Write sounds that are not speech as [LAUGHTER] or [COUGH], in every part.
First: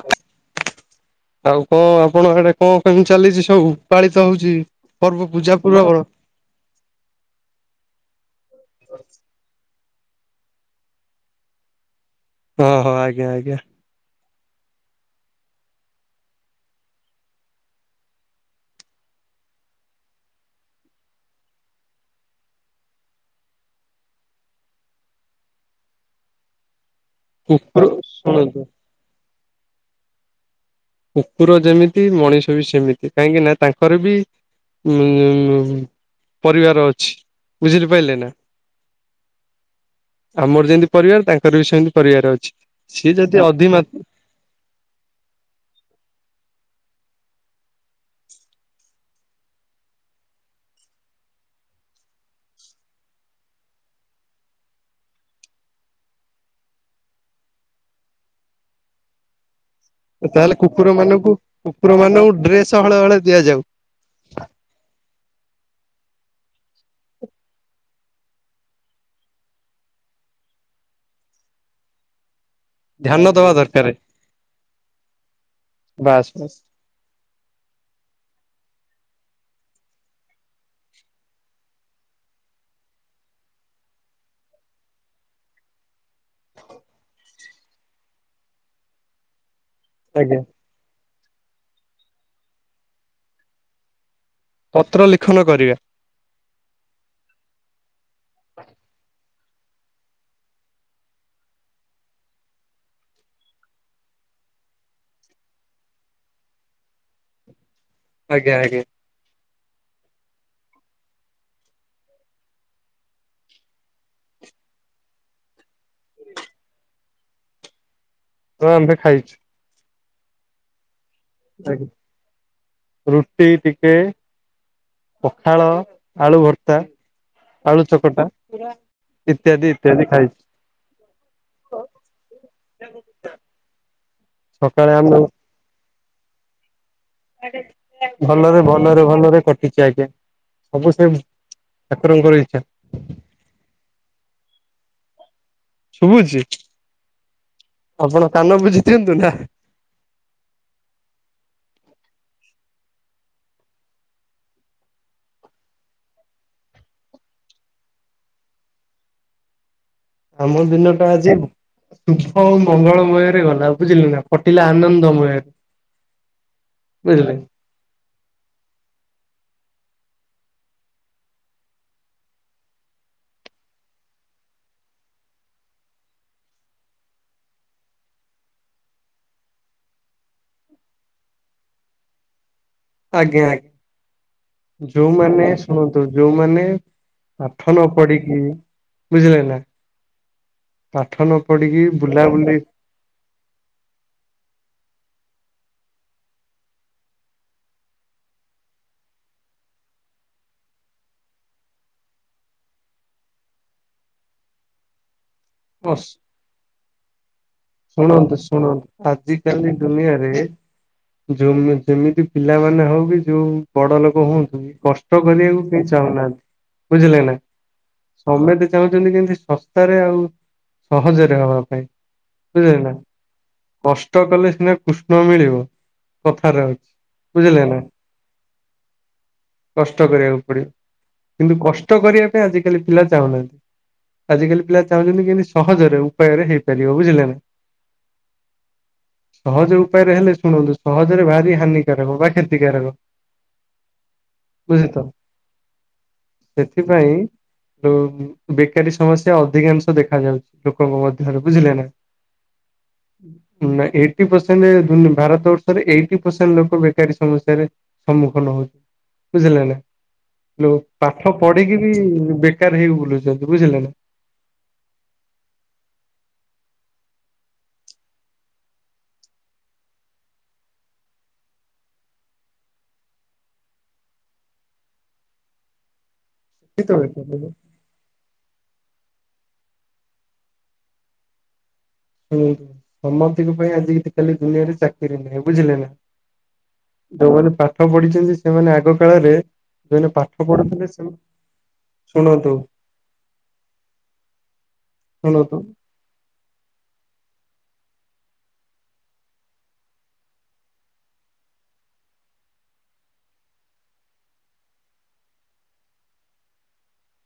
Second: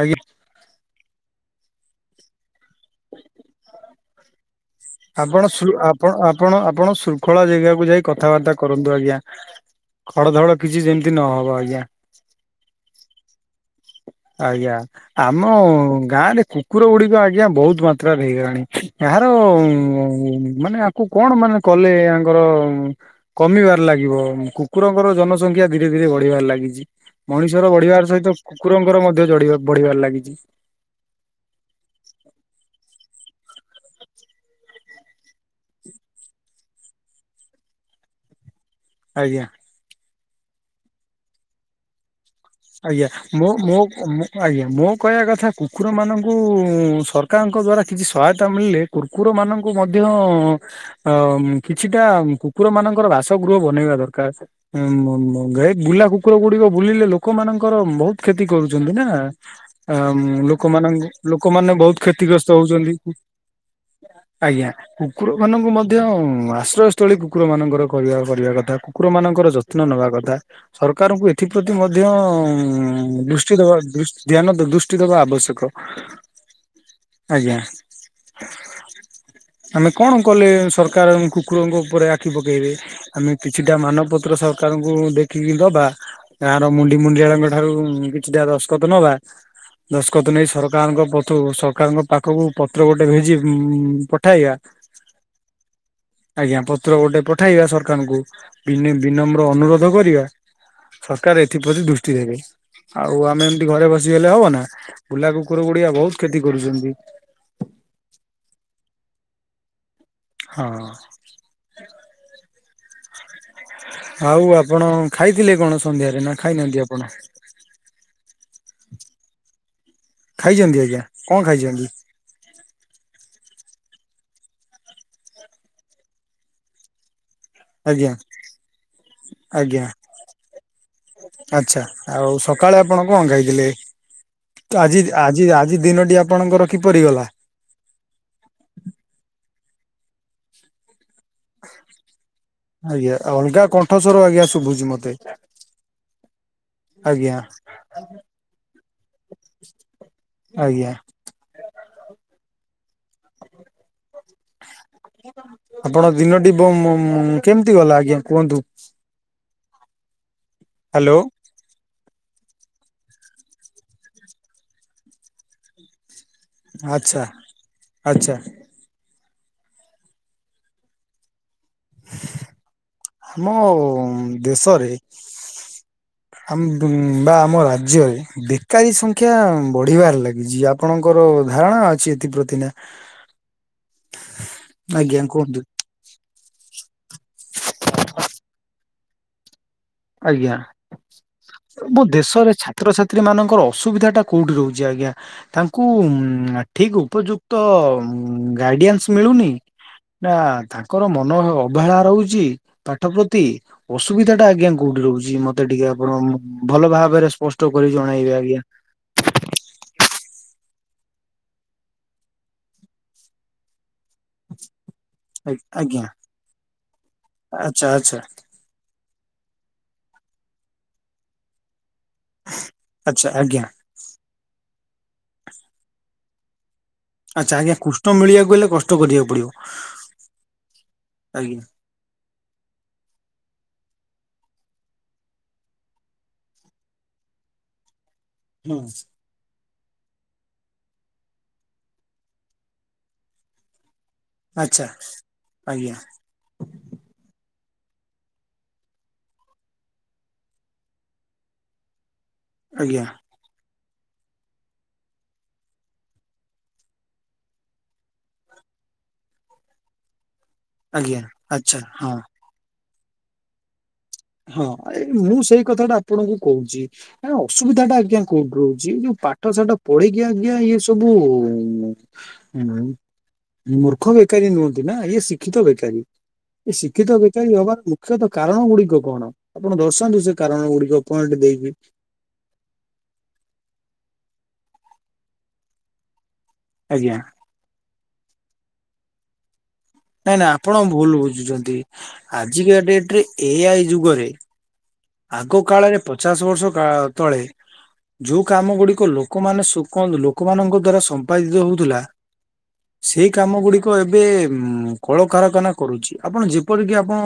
ଆଜ୍ଞା। ଆଉ କଣ ଆପଣ ଆଡେ କଣ କେମି ଚାଲିଚି ସବୁ ପାଳି ଆପଣ ଶୃ ଆପଣ ଆପଣ ଆପଣ ଶୃଙ୍ଖଳା ଜାଗାକୁ ଯାଇ କଥାବାର୍ତ୍ତା କରନ୍ତୁ ଆଜ୍ଞା। ଖଡ ଧଡ଼ କିଛି ଯେମିତି ନହବ ଆଜ୍ଞା। ଓ ହୋ ଆଜ୍ଞା ଆଜ୍ଞା। ଆଜ୍ଞା ଆମ ଗାଁ ରେ କୁକୁର ଗୁଡିକ ଆଜ୍ଞା ବହୁତ ମାତ୍ରାରେ ହେଇଗଲାଣି ଏହାର ମାନେ ଆକୁ କଣ ମାନେ କଲେ ଆଙ୍କର କମିବାର ଲାଗିବ କୁକୁରଙ୍କର ଜନସଂଖ୍ୟା ଧୀରେ ଧୀରେ ବଢିବାରେ ଲାଗିଚି। ମଣିଷର କୁକୁର ବଢିବାର ସହିତ ଶୁଣନ୍ତୁ କୁକୁରଙ୍କ ମଧ୍ୟ ଜଢ ବଢିବାର ଲାଗିଚି। କୁକୁର ଯେମିତି ମଣିଷ ବି ସେମିତି। କାହିଁକି ନା ତାଙ୍କର ଉଁ ଉଁ ଉଁ ପରିବାର ଅଛି ବୁଝିରିପାରିଲେ ନା। ଆଜ୍ଞା। ଆମର ଯେମିତି ପରିବାର ତାଙ୍କର ବି ସେମିତି ପରିବାର ଅଛି। ଆଜ୍ଞା ସିଏ ଯଦି ମ ଅଧି ମୋ ମା ଆଜ୍ଞା ମୋ କହିବା କଥା କୁକୁର ମାନଙ୍କ କୁ ସରକାରଙ୍କ ଦ୍ଵାରା କିଛି ସହାୟତା ମିଳିଲେ କୁକୁର ମାନଙ୍କୁ ମଧ୍ୟ ଅ କିଛିଟା କୁକୁର ମାନଙ୍କର ବାସଗୃହ ବନେଇବା ଦରକାର ଏ ମ୍ ମ୍ ବୁଲା କୁକୁର ଗୁଡିକ ବୁଲିଲେ ଲୋକ ଲୋକ ମାନଙ୍କର ବହୁତ କ୍ଷତି କରୁଚନ୍ତି ନା। ଆ ଅଁ ତାହେଲେ କୁକୁର ଲୋକମାନଙ୍କ ମାନଙ୍କୁ ଲୋକମାନେ କୁକୁର ବହୁତ ମାନଙ୍କୁ କ୍ଷତିଗ୍ରସ୍ତ ଡ୍ରେସ ହଉଚନ୍ତି ହଳେ ହଳେ ଦିଆଯାଉ ଆଜ୍ଞା। କୁକୁରମାନାନଙ୍କୁ ମଧ୍ୟ ଆଶ୍ରୟସ୍ଥଳୀ କୁକୁରମାନାନଙ୍କର କରିବା କରିବା କଥା କୁକୁରମାନଙ୍କର ଯତ୍ନ ନେବା କଥା ସରକାରଙ୍କୁ ଏଥିପ୍ରତି ମଧ୍ୟ ମଧ୍ୟ ଉ ଧ୍ୟାନ ଦବା ଦୃଷ୍ଟି ଦେବା ଦରକାର ଦୃଷ୍ଟି ଧ୍ୟାନ ଦୃଷ୍ଟି ଦେବା ଆବଶ୍ୟକ ବାସ୍ ବାସ୍ ଆଜ୍ଞା। ଆମେ କଣ କଲେ ସରକାର କୁକୁରଙ୍କ ଉପରେ ଆଖି ପକେଇବେ ଆମେ କିଛିଟା ମାନପତ୍ର ସରକାରଙ୍କୁ ଦେଖିକି ଦବା। ମୁଣ୍ଡି ମୁଣ୍ଡିଆଡଙ୍କ ଠାରୁ କିଛିଟା ଦଶଖତ ନବା। ଦଶଖତ ଆଜ୍ଞା ନେଇ ସରକାରଙ୍କ ତ ସରକାରଙ୍କ ପାଖକୁ ପତ୍ର ଗୋଟେ ଭେଜି ପତ୍ର ଲିଖନ କରିବା ଆଜଞା ପତ୍ର ଗୋଟେ ପଠବା ସରକାରଙ୍କୁ ଅନୁରୋଧ କରିବା। ସର ଏଥିପ୍ରତି ଦୃଷ୍ଟି ଦେବେ ଆଉ ଆମେ ଏମତି ଘରେ ବସିଗଲେ ହବ ନା ବୁଲା କୁକୁର ଗୁଡିଆ ବହୁତ କ୍ଷତି କରୁଛନ୍ତି। ଆଜ୍ଞା ଆଜ୍ଞା। ହଁ। ଆଉ ଆପଣ ଖାଇଥିଲେ କଣ ସନ୍ଧ୍ୟାରେ ନା ଖାଇନାହାନ୍ତି ଆପଣ ତ ଆମବେେ ଖାଇଛୁ। ଖାଇଛନ୍ତି ଆଜ୍ଞା। କଣ ଖାଇଛନ୍ତି [UNINTELLIGIBLE] ଟିକେ ପଖାଳ, ଆଳୁ ଭର୍ତା ଆଜ୍ଞା, ଇତ୍ୟାଦି ଆଜ୍ଞା। ଇତ୍ୟାଦି ଖାଇଛି ଆଛା, ଆଉ ସକାଳେ ଆପଣ କଣ ଖାଇଥିଲେ? ସକାଳେ ଆଜି ଆମେ ଆଜି ଆଜି ଦିନଟି ଆପଣଙ୍କର କିପରି ଗଲା? ଭଲରେ ଭଲରେ ଭଲରେ କଟି ଆଠ୍େ ଆଜ୍ଞା ସବୁ ସେ [UNINTELLIGIBLE] ଠାକୁରଙ୍କର ଇଚ୍ଛା ଆଜ୍ଞା, ଅଲଗା କଣ୍ଠ ସ୍ବର ଆଜ୍ଞା, ଶୁଭୁଛି ମତେ। ଦେିକା [UNINTELLIGIBLE] ଶୁଭୁଛି, ଆପଣ କାନ ବୁଝି ଦିଅନ୍ତୁ ନା। ଆଜ୍ଞା ଆପଣ ଦିନଟି ବମ୍ ମଁ କେମିତି ଗଲା ଆଜ୍ଞା କୁହନ୍ତୁ। ଆମ ଦିନ ଟା ହ୍ୟାଲୋ ଆଜି ହଉ ମଙ୍ଗଳମୟରେ ଗଲା ବୁଝିଲ ନା ଫଟିଲା ଆନନ୍ଦମୟରେ। ଆଚ୍ଛା। ବୁଝିଲେ ଆଚ୍ଛା। ଆମ ଦେଶରେ ଆମ୍ ବ ବା ଆମ ରାଜ୍ୟରେ ବେକାରୀ ସଂଖ୍ୟା ବଢିବାରେ ଲାଗିଛି। ଆପଣଙ୍କର ଧାରଣା ଅଛି ଏଥିପ୍ରତି, ନା ଆଜ୍ଞା, ଆଜ୍ଞା। ଆଜ୍ଞା ଯୋଉମାନେ କୁହନ୍ତୁ। ଶୁଣନ୍ତୁ, ଯୋଉମାନେ ପାଠ ନ ପଢିକି ବୁଝିଲେ ନା ଆଜ୍ଞା, ପାଠ ନ ପଢିକି ମୁଁ ଦେଶରେ ବୁଲାବୁଲି ଛାତ୍ରଛାତ୍ରୀ ମାନଙ୍କର ଅସୁବିଧା ଟା କୋଉଠି ରହୁଛି, ଆଜ୍ଞା? ତାଙ୍କୁ, ମଁ ଠିକ ଉପଯୁକ୍ତ ଗାଡିଆନ୍ସ୍ ମିଳୁନି, ନା ତାଙ୍କର ମନ ଅବହେଳା ରହୁଛି ପାଠ ପ୍ରତି। ଅସୁବିଧାଟା ଆଜ୍ଞା କ କୋଉଠି ରହୁଛି ମତେ ଟିକେ ଆପଣ ଭଲ ଭାବରେ ସ୍ପଷ୍ଟ କରି ଜଣାଇବେ ଶୁଣନ୍ତୁ ଆଜ୍ଞା। ଶୁଣନ୍ତୁ ଆଜିିକାଲି ଦୁନିଆରେ ଯେମି ଯେମିତି ପିଲାମାନେ ହଉ କି ଯୋଉ ବଡ ଲୋକ କହନ୍ତୁ, କଷ୍ଟ କରିବାକୁ କେହି ଆଜ୍ଞା ଚାହୁଁନାହାନ୍ତି, ବୁଝିଲେ ନା ଆଚ୍ଛା ଆଚ୍ଛା ସମେତେ ଚାହୁଁଛନ୍ତି, କେମତି ଶସ୍ତାରେ ଆଉ ସହଜରେ ହବା ପାଇଁ ବୁଝିଲନା, ଆଚ୍ଛା ଆଜ୍ଞା କଷ୍ଟ କଲେ ସିନା କୃଷ୍ଣ ମିଳିବ, କଥାରେ ଅଛି। ଆଚ୍ଛା, ବୁଝିଲେ ଆଜ୍ଞା ନା କୁଷ୍ଣ୍ଟ ମିଳିବାକୁ ଗଲେ କଷ୍ଟ କରିଆକୁ କଷ୍ଟ କରିବାକୁ ପଡିବ, କିନ୍ତୁ ଆଜ୍ଞା। କଷ୍ଟ କରିବା ପାଇଁ ଆଜିକାଲି ପିଲା ଚାହୁଁନାହାନ୍ତି। ଆଜିକାଲି ପିଲା ଚାହୁଁଛନ୍ତି, କେମିତି ସହଜରେ ଉପାୟରେ ହେଇପାରିବ, ବୁଝିଲେ ନା ହଁ ସହଜ ଉପାୟରେ ହେଲେ, ଶୁଣନ୍ତୁ, ସହଜରେ ଭାରି ହାନିକାରକ ବା କ୍ଷତିକାରକ ଆଚ୍ଛା ବୁଝୀ ତ ଆଜ୍ଞା ସେଥିପାଇଁ ବେକାରୀ ସମସ୍ୟା ଅଧିକାଂଶ ଦେଖା ଯାଉଛି ଲୋକଙ୍କ ମଧ୍ୟରେ ବୁଝିଲେ ନା ଆଜ୍ଞା। ନା ଏଇଟି ପରସେଣ୍ଟ ଭାରତ ବର୍ଷରେ ଏଇଟି ପରସେଣ୍ଟ ଲୋକ ବେକାରୀ ସମସ୍ୟାରେ ସମ୍ମୁଖୀନ ହଉଛନ୍ତି। ବୁଝିଲ ନା ଆଜ୍ଞା ଆଚ୍ଛା ହଁ। [INAUDIBLE] [INAUDIBLE] ହଁ ଏ ମୁଁ ସେଇ କଥାଟା ଆପଣଙ୍କୁ କହୁଛି ଅସୁବିଧା ଟା ଆଜ୍ଞା କୋଉଠି ରହୁଛି ଯୋଉ ପାଠ ସାଠ ପଢିକି ଆଜ୍ଞା ଇଏ ସବୁ ଉଁ ମୂର୍ଖ ବେକାରୀ ନୁହନ୍ତି ନା ଇଏ ଶିକ୍ଷିତ ବେକାରୀ। ଏ ଏତିକି ତ ଶିକ୍ଷିତ ବେକାର ଲୋକ। ବେକାରୀ ହବା ମୁଖ୍ୟ ତ କା କାରଣ ଗୁଡ଼ିକ ଆପଣ ଦର୍ଶାନ୍ତୁ ସେ କାରଣ ଗୁଡିକ ପଏଣ୍ଟ ଦେଇକି ହୁଁ ସମସ୍ତିଙ୍କ ପାଇଁ ଆଜି କାଲି ଦୁନିଆରେ ଚାକିରି ନାଇଁ ବୁଝିଲେ ନା। ଆଜ୍ଞା ଯୋଉମାନେ ପାଠ ପଢି କିନ୍ତୁ ସେମାନେ ଆଗ କାଳରେ ଯୋଉମାନେ ପାଠ ନାଇଁ ନାଇଁ ଆପଣ ପଢୁଥିଲେ ଭୁଲ ସେମାନେ ବୁଝୁଛନ୍ତି ଶୁଣନ୍ତୁ ଆଜିକା ଡେଟରେ ଏ ଆଇ ଯୁଗରେ ଶୁଣନ୍ତୁ ଆଗ କାଳରେ ପଚାଶ ବର୍ ର୍ଷ କା ତଳେ ଯୋଉ କାମ ଗୁଡିକ ଲୋକମାନେ ସୁକନ୍ତୁ ଲୋକମାନଙ୍କ ଦ୍ଵାରା ସମ୍ପାଦିତ ହଉଥିଲା ସେଇ କାମ ଗୁଡିକ ଉଁ ଏବେ କଳକାରଖାନା କରୁଛି ଆପଣ ଯେପରିକି ଆପଣ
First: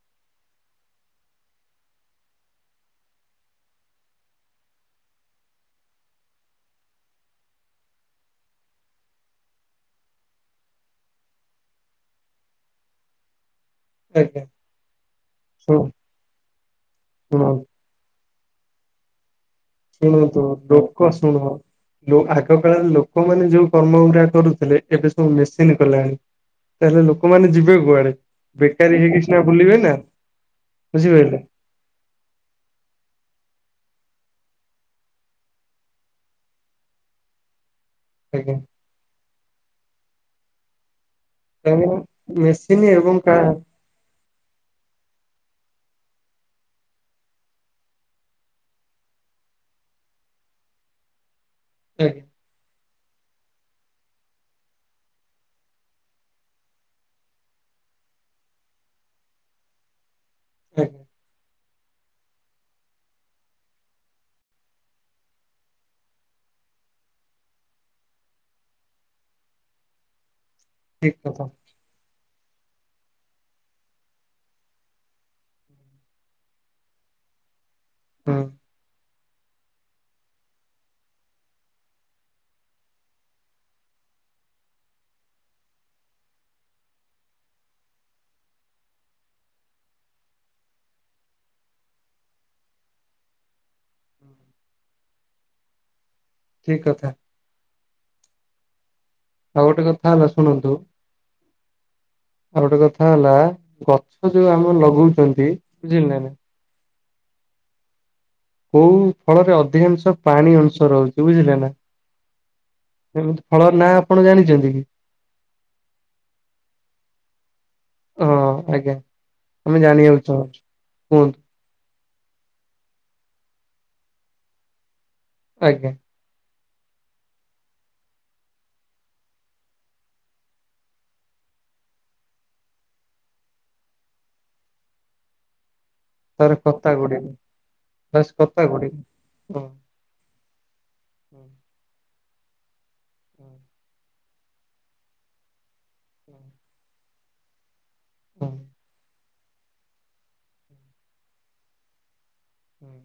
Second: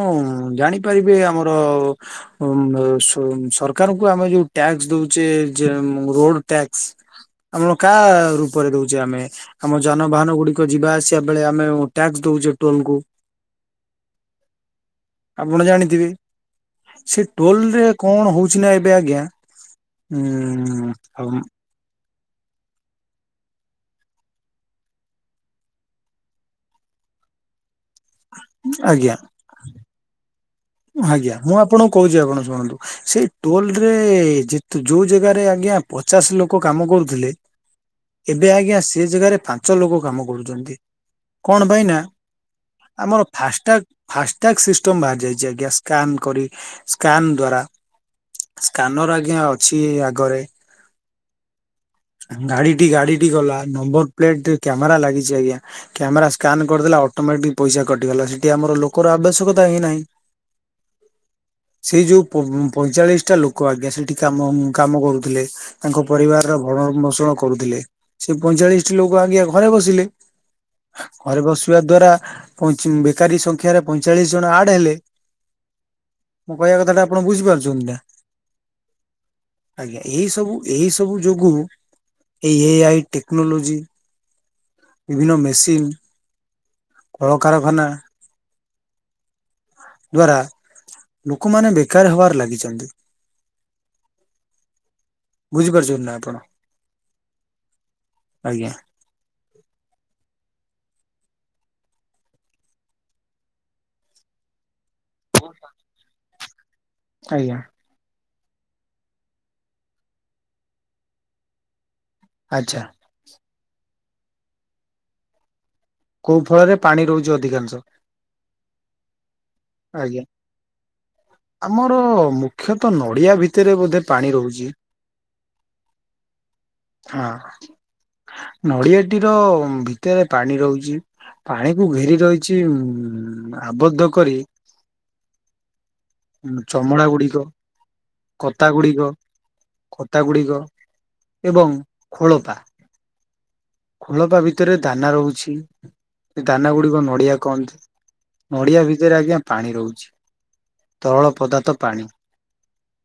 ଜାଣିପାରିବେ ଆମର ଉଁ ମେଁ ସୁ ସରକାରଙ୍କୁ ଆମେ ଯୋଉ ଟ୍ୟାକ୍ସ ଦଉଛେ ଯେ ରୋଡ ଟ୍ୟାକ୍ସ ଆମ କା ରୂପରେ ଦଉଛେ ଆମେ ଆମ ଯାନବାହାନ ଗୁଡିକ ଯିବା ଆସିବା ବେଳେ ଆମେ ଟ୍ୟାକ୍ସ ଦଉଛେ ଟୋଲକୁ ଆଜ୍ଞା ଆପଣ ଶୁଣ ଜାଣିଥିବେ ସେ ଟୋଲରେ କଣ ହଉ ଅଛି ନା ଏବେ ଆଜ୍ଞା ଶୁଣତୁ ଡୋକ ଉଁ ଶୁଣ ଯୋଉ ଆଗ କାଳରେ ଲୋକମାନେ ଯୋଉ କର୍ମ ଗୁଡା କରୁଥିଲେ ଏବେ ସବୁ ମେସିନ୍ କଲାଣି ତାହେଲେ ଲୋକମାନେ ଯିବେ କୁଆଡେ ବେକାରୀ ଆଜ୍ଞା ହେଇ କିଛିନା ବୁଲିବେ ନା। ଆଜ୍ଞା ବୁଝିପାରିଲେ ମୁଁ ଆପଣଙ୍କୁ କହୁଛି ଆପଣ ଶୁଣନ୍ତୁ ସେଇ ଟୋଲ ରେ ଯେଥି ଯୋଉ ଜାଗାରେ ଆଜ୍ଞା ପଚାଶ ଲୋକ କାମ କରୁଥିଲେ। ଏବେ ଆଜ୍ଞା ସେ ଜାଗାରେ ଫା ପାଞ୍ଚ ଲୋକ କାମ କରୁଛନ୍ତି। କାହିଁକିନା କଣପାଇଁନା ମେସିନ୍ ଏବଂ ଆମର କା ଫାଷ୍ଟଟାଗ ଫାଷ୍ଟଟ୍ୟାଗ ସିଷ୍ଟମ ବାହାରି ଯାଇ ଗ୍ୟାସ ସ୍କାନ କରି ସ୍କାନ ଦ୍ଵାରା ସ୍କାନର ଆଜ୍ଞା ଅଛି ଆଗରେ ଆଜ୍ଞା ଗାଡି ଟି ଗାଡି ଟି ଗଲା ନମ୍ବର ପ୍ଲେଟ୍ କ୍ୟାମେରା ଲାଗିଛି ଆଜ୍ଞା କ୍ୟାମେରା ସ୍କାନ୍ କରିଦେଲେ ଅଟୋମେଟିକ ପଇସା କଟିଗଲା, ସେଠି ଆମର ଲୋକର ଆବଶ୍ୟକତା ହିଁ ନାହିଁ। ଆଜ୍ଞା ସେଇ ଯୋଉ ପ-ପଇଁଚାଳିଶ ଟା ଲୋକ ଆଜ୍ଞା ସେଠି କାମ-କାମ କରୁଥିଲେ। ତାଙ୍କ ପରିବାରର ଭରଣଭୋଷଣ କରୁଥିଲେ। ସେ ପଇଁଚାଳିଶଟି ଲୋକ ଆଜ୍ଞା ଘରେ ବସିଲେ। ଠିକ୍ ଘରେ କଥା ବସିବା ଦ୍ଵାରା ପଇଁଚି ବେକାରୀ ସଂଖ୍ୟାରେ ପଇଁଚାଳିଶ ଜଣ ଆଡ ହେଲେ ମୁଁ କହିବା କଥା ଟା ଆପଣ ବୁଝିପାରୁଚନ୍ତି ନା? ହଁ। ଆଜ୍ଞା ଏହି ସବୁ ଏହି ସବୁ ଯୋଗୁ ଏଇ ଏ ଆଇ ଟେକ୍ନୋଲୋଜି, ବିଭିନ୍ନ ମେସିନ, କଳକାରଖାନା ଦ୍ୱାରା ଲୋକମାନେ ବେକାର ହେବାରେ ଲାଗିଚନ୍ତି। ବୁଝିପାରୁଚ ନା? ଆପଣ? ଠିକ କଥା। ଆଜ୍ଞା। ଆଉ ଗୋଟେ କଥା ହେଲା ଶୁଣନ୍ତୁ ଆଉ ଗୋଟେ କଥା ହେଲା ଗଛ ଯୋଉ ଆମେ ଲଗ [UNINTELLIGIBLE] ବୁଝିଲ ନାଇ ଆଜ୍ଞା। କୋଉ ଫଳରେ ଅଧିକାଂଶ ପାଣି ଅଂଶ ରହୁଛି ବୁଝିଲେ ନା ଆଚ୍ଛା। ଏମିତି ଫଳର ନାଁ ଆପଣ ଜାଣିଛନ୍ତି କି? କୋଉ ଫଳରେ ପାଣି ରହୁଛି ଅଧିକାଂଶ? ମୁଁ ଆଜ୍ଞା। ଜାଣିବାକୁ ଚାହୁଁଚି କୁହନ୍ତୁ। ଆମର ମୁଖ୍ୟତଃ ନଡିଆ ଭିତରେ ବୋଧେ ପାଣି ରହୁଛି। ଆଜ୍ଞା। ହଁ ନଡ଼ିଆଟି ର ଭିତରେ ପାଣି ରହୁଛି ପାଣିକୁ ଘେରି ରହିଛି ଉ ଆବଦ୍ଧ କରି ତାର କଥା ଚମଡା ଗୁଡିକ ବାସ୍ କଥା କତା ଗୁଡିକ ହୁଁ କତା ଗୁଡିକ ହୁଁ ଏବଂ ଖୋଳପା ହୁଁ। ଖୋଳପ ଭିତରେ ଦାନା ରହୁଛି। ସେ ଦାନା ଗୁଡିକନ ଓଡ଼ିଆ କହନ୍ତି। ହୁଁ ହୁଁ ଓଡିଆ ଭିତରେ ଆଜ୍ଞା ପାଣି ରହୁଛି ତରଳ ପଦାର୍ଥ ପାଣି ହୁଁ।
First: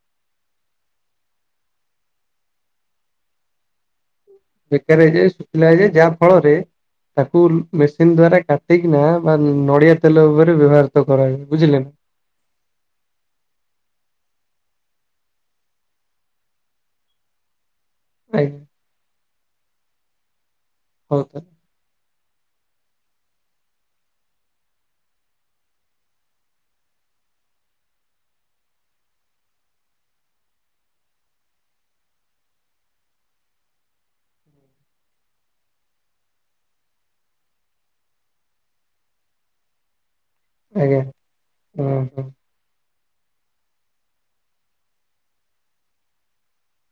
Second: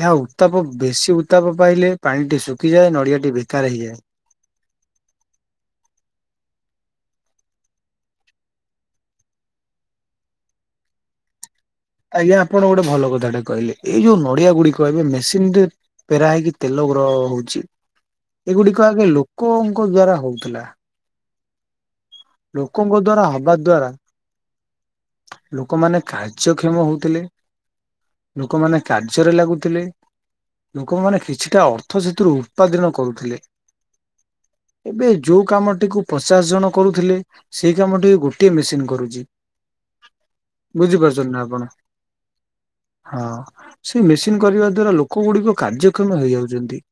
ଏହା ଉତ୍ତାପ ବେଶୀ ଉତ୍ତାପ ପାଇଲେ ପାଣିଟି ଶୁଖିଯାଏ ନଡ଼ିଆଟି ବେକାର ହେଇଯାଏ। ବେକାର ହେଇଯାଏ ଶୁଖିଲା ହେଇଯାଏ ଯାହା ଫଳରେ ତାକୁ ମେସିନ ଦ୍ଵାରା କାଟିକିନା ବା ନଡିଆ ତେଲ ଉପରେ ବ୍ୟବହୃତ କରା। ଆଜ୍ଞା ଆପଣ ଗୋଟେ ଭଲ କଥାଟା କହିଲେ ଏଇ ଯୋଉ ପରଡିଆ ଗୁଡିକ ଏବେ ମେସିନ ରେ ପେରା ହେଇକି ତେଲ ଗ୍ର ହଉଛି। ଆଜ୍ଞା ଏଗୁଡିକ ଆଗେ କଙ୍କ ଦ୍ଵାରା ହଉଥିଲା। ହଉ ତ ଲୋକଙ୍କ ଦ୍ଵାରା ହବା ଦ୍ଵାରା ଲୋକମାନେ କାର୍ଯ୍ୟକ୍ଷମ ହଉଥିଲେ ଲୋକମାନେ କାର୍ଯ୍ୟରେ ଲାଗୁଥିଲେ ଲୋକମାନେ କିଛିଟା ଅର୍ଥ ସେଥିରୁ ଉତ୍ପାଦନ କରୁଥିଲେ ଏବେ ଯୋଉ କାମଟିକୁ ପଚାଶ ଜଣ କରୁଥିଲେ ସେଇ କାମଟିକୁ ଗୋଟିଏ ମେସିନ କରୁଛି। ଆଜ୍ଞା ବୁଝିପାରୁଛନ୍ତି ନା ଆପଣ ହୁଁ ହୁଁ ହଁ ସେଇ ମେସିନ କରିବା ଦ୍ଵାରା ଲୋକ ଗୁଡିକ କାର୍ଯ୍ୟକ୍ଷମ ହେଇଯାଉଛନ୍ତି।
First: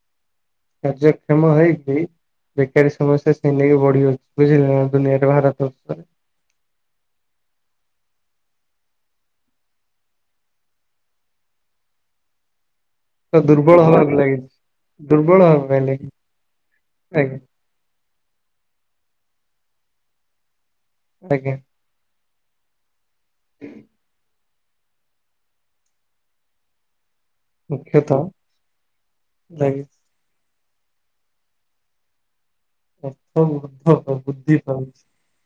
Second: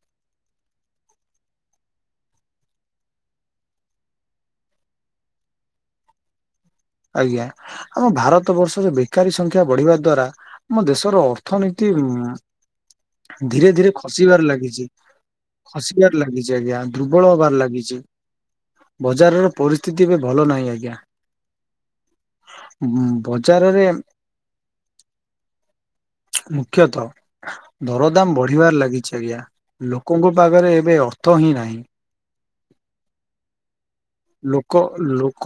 କାର୍ଯ୍ୟକ୍ଷମ ହେଇକି ବେକାରୀ ସମସ୍ୟା ସି ନେଇକି ବଢି ଅଛି ବୁଝିଲ ନା ଦୁନିଆରେ ଭାରତର୍ଷରେ ଆଜ୍ଞା ଆମ ଭାରତ ବର୍ଷରେ ବେକାରୀ ସଂଖ୍ୟା ବଢିବା ଦ୍ଵାରା ଆମ ଦେଶର ଅର୍ଥନୀତି ଉ ତ ଧୀରେ ଦୁର୍ବଳ ଧୀରେ ହବାକୁ ଖସିବାର ଲାଗିଛି ଦୁର୍ବଳ ହବା ପାଇଁ ଖସିବାର ଲାଗିଛି ଆଜ୍ଞା ଦୁର୍ବଳ ଆଜ୍ଞା ହବାର ଲାଗିଛି ବଜାରର। ପରିସ୍ଥିତି ଏବେ ଭଲ ନାହିଁ ଆଜ୍ଞା। ଆଜ୍ଞା। ହୁଁ। ବଜାରରେ। ମୁଖ୍ୟତଃ ମୁଖ୍ୟତଃ ଦରଦାମ ବଢିବାର ଲାଗିଛି ଆଜ୍ଞା ଲାଗିଛି ଲୋକଙ୍କ ପାଖରେ କେବେ ଅର୍ଥ ହିଁ ନାହିଁ ଅର୍ଥ ଉଦ୍ଧ ବୁଦ୍ଧି ଲୋକ ପାଉଛି ଲୋକ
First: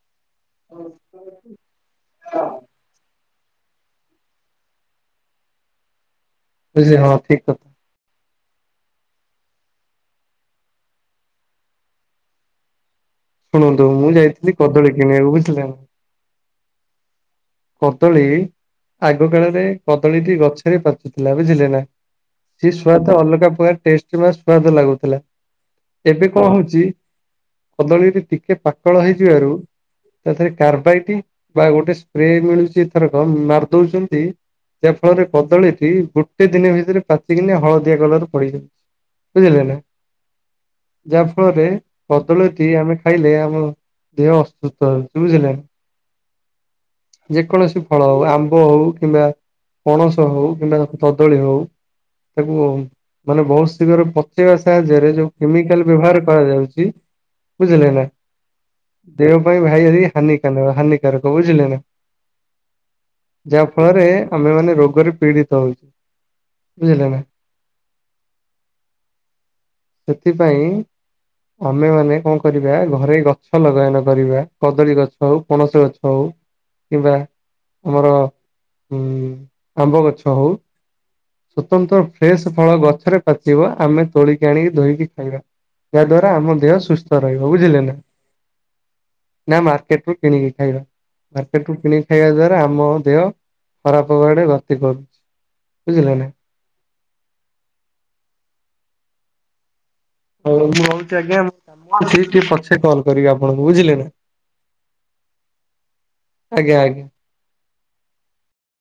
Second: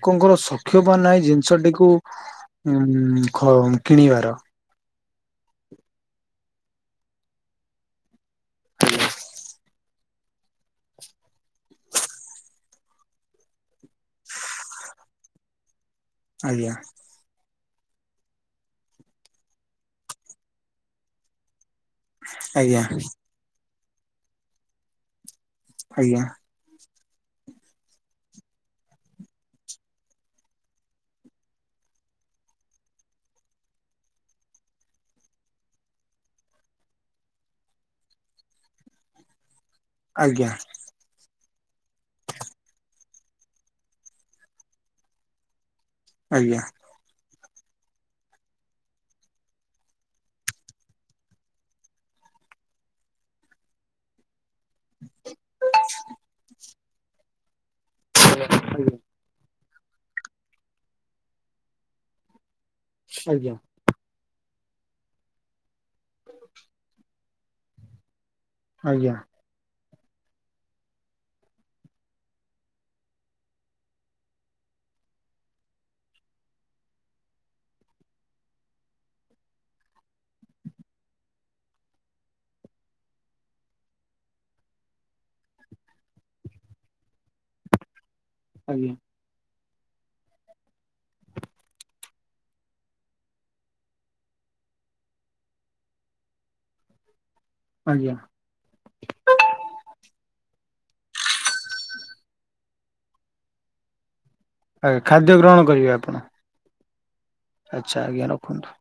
ଲୋକଙ୍କର ସକ୍ଷ ବା ନାହିଁ ଜିନିଷଟିକୁ ବୁଝିଲେ ଉ କିଣିବାର ବୁଝିଲ ହଁ ଠିକ କଥା। ହୁ ଶୁଣନ୍ତୁ ମୁଁ ଯାଇଥିଲି କଦଳୀ କିଣିବାକୁ ବୁଝିଲେ ନା। ଆଜ୍ଞା। କଦଳୀ ଆଗ କାଳରେ କଦଳୀଟି ଗଛରେ ପାଚୁଥିଲା ବୁଝିଲେ ନା ସେିଏ ଆଜ୍ଞା ଶଆ ତ ଅଲଗା ପରେ। ସ୍ାଦ ଲାଗୁଥିଲା। ଆଜ୍ଞା ଏବେ କଣ ହଉଛି। କଦଳୀରେ ଟିକେ ପାାତଳ ହେଇଯିବାରୁ ତାରେ କାର୍ବାଇ ବା ଗୋଟେ ସ୍ପ୍ରେ ମିଳୁଛିଥରକ ମାରିଦଉଛନ୍ତି ଯାହା ଫଳରେ କଦଳୀଟି ଗୋଟେ ଦିନ ଭିତରେ ପାଚିକନାି ହଳଦିଆ କଲର ପଡିଯାଉଛି ବୁଝିଲେ ନା। ଆଜ୍ଞା। ଯାହା ଫଳରେ କଦଳୀଟି ଆମେ ଖାଇଲେ ଆମ ଦେହ ଅସୁସ୍ଥ ରଉଛି ବୁଝିଲ। ଆଜ୍ଞା। ଯେକୌଣସି ଫଳ ହଉ ଆମ୍ବ ହଉ କିମ୍ବା ପଣସ ହଉ କିମ୍ବା ତାକୁ କଦଳୀ ହଉ ତାକୁ ମାନେ ବହୁତ ଶୀଘ୍ର ବ ସାହାଯ୍ୟରେ ଯୋଉ କେମିକାଲ ବ୍ୟବହାର କରାଯାଉଛି। ବୁଝିଲେ ନାଇଁ। ଆ ଭାଇ ଯଦି ହାନି କ ହାନିାରକ ବୁଝିଲେ ନା। ଆଜ୍ଞା ଆଜ୍ଞା ଯାହା ଫଳରେ ଆମେ ମାନେ ରୋଗରେ ପୀଡିତ ହଉଛୁ। ବୁଝିଲ ନା ଆଜ୍ଞା। ସେଥିପାଇଁ ଆମେମାନୋନ କଣ କରିବା ଘରେ ଗଛ ଲଗାଇନ କରିବା କଦଳୀ ଗଛ ହଉ ପଣସ ଗଛ ହଉ। [INAUDIBLE] ଆଜ୍ଞା। ନା ମାର୍କେଟ ରୁ କିଣିକି ଖାଇବା। ମାର୍କେଟ ରୁ କିଣି ଖାଇବା ଦ୍ଵାରା ଆମ ଦେହ ଖରାପ ହବାଡେ ଗତି କରୁଛି ବୁଝିଲ ନା। ଆଜ୍ଞା। ଉ ମୁଁ ହଉଛି ଆଜ୍ଞା ଟିକେ ପଛେ କଲ୍ କରି ଆପଣଙ୍କୁ ବୁଝିଲେ ନା ଆଜା ଖାଦ୍ୟ ଗ୍ରହଣ କରିବେ ଆପଣ ଆଗ ଆଚ୍ଛା ଆଜ୍ଞା ରଖନ୍ତୁ।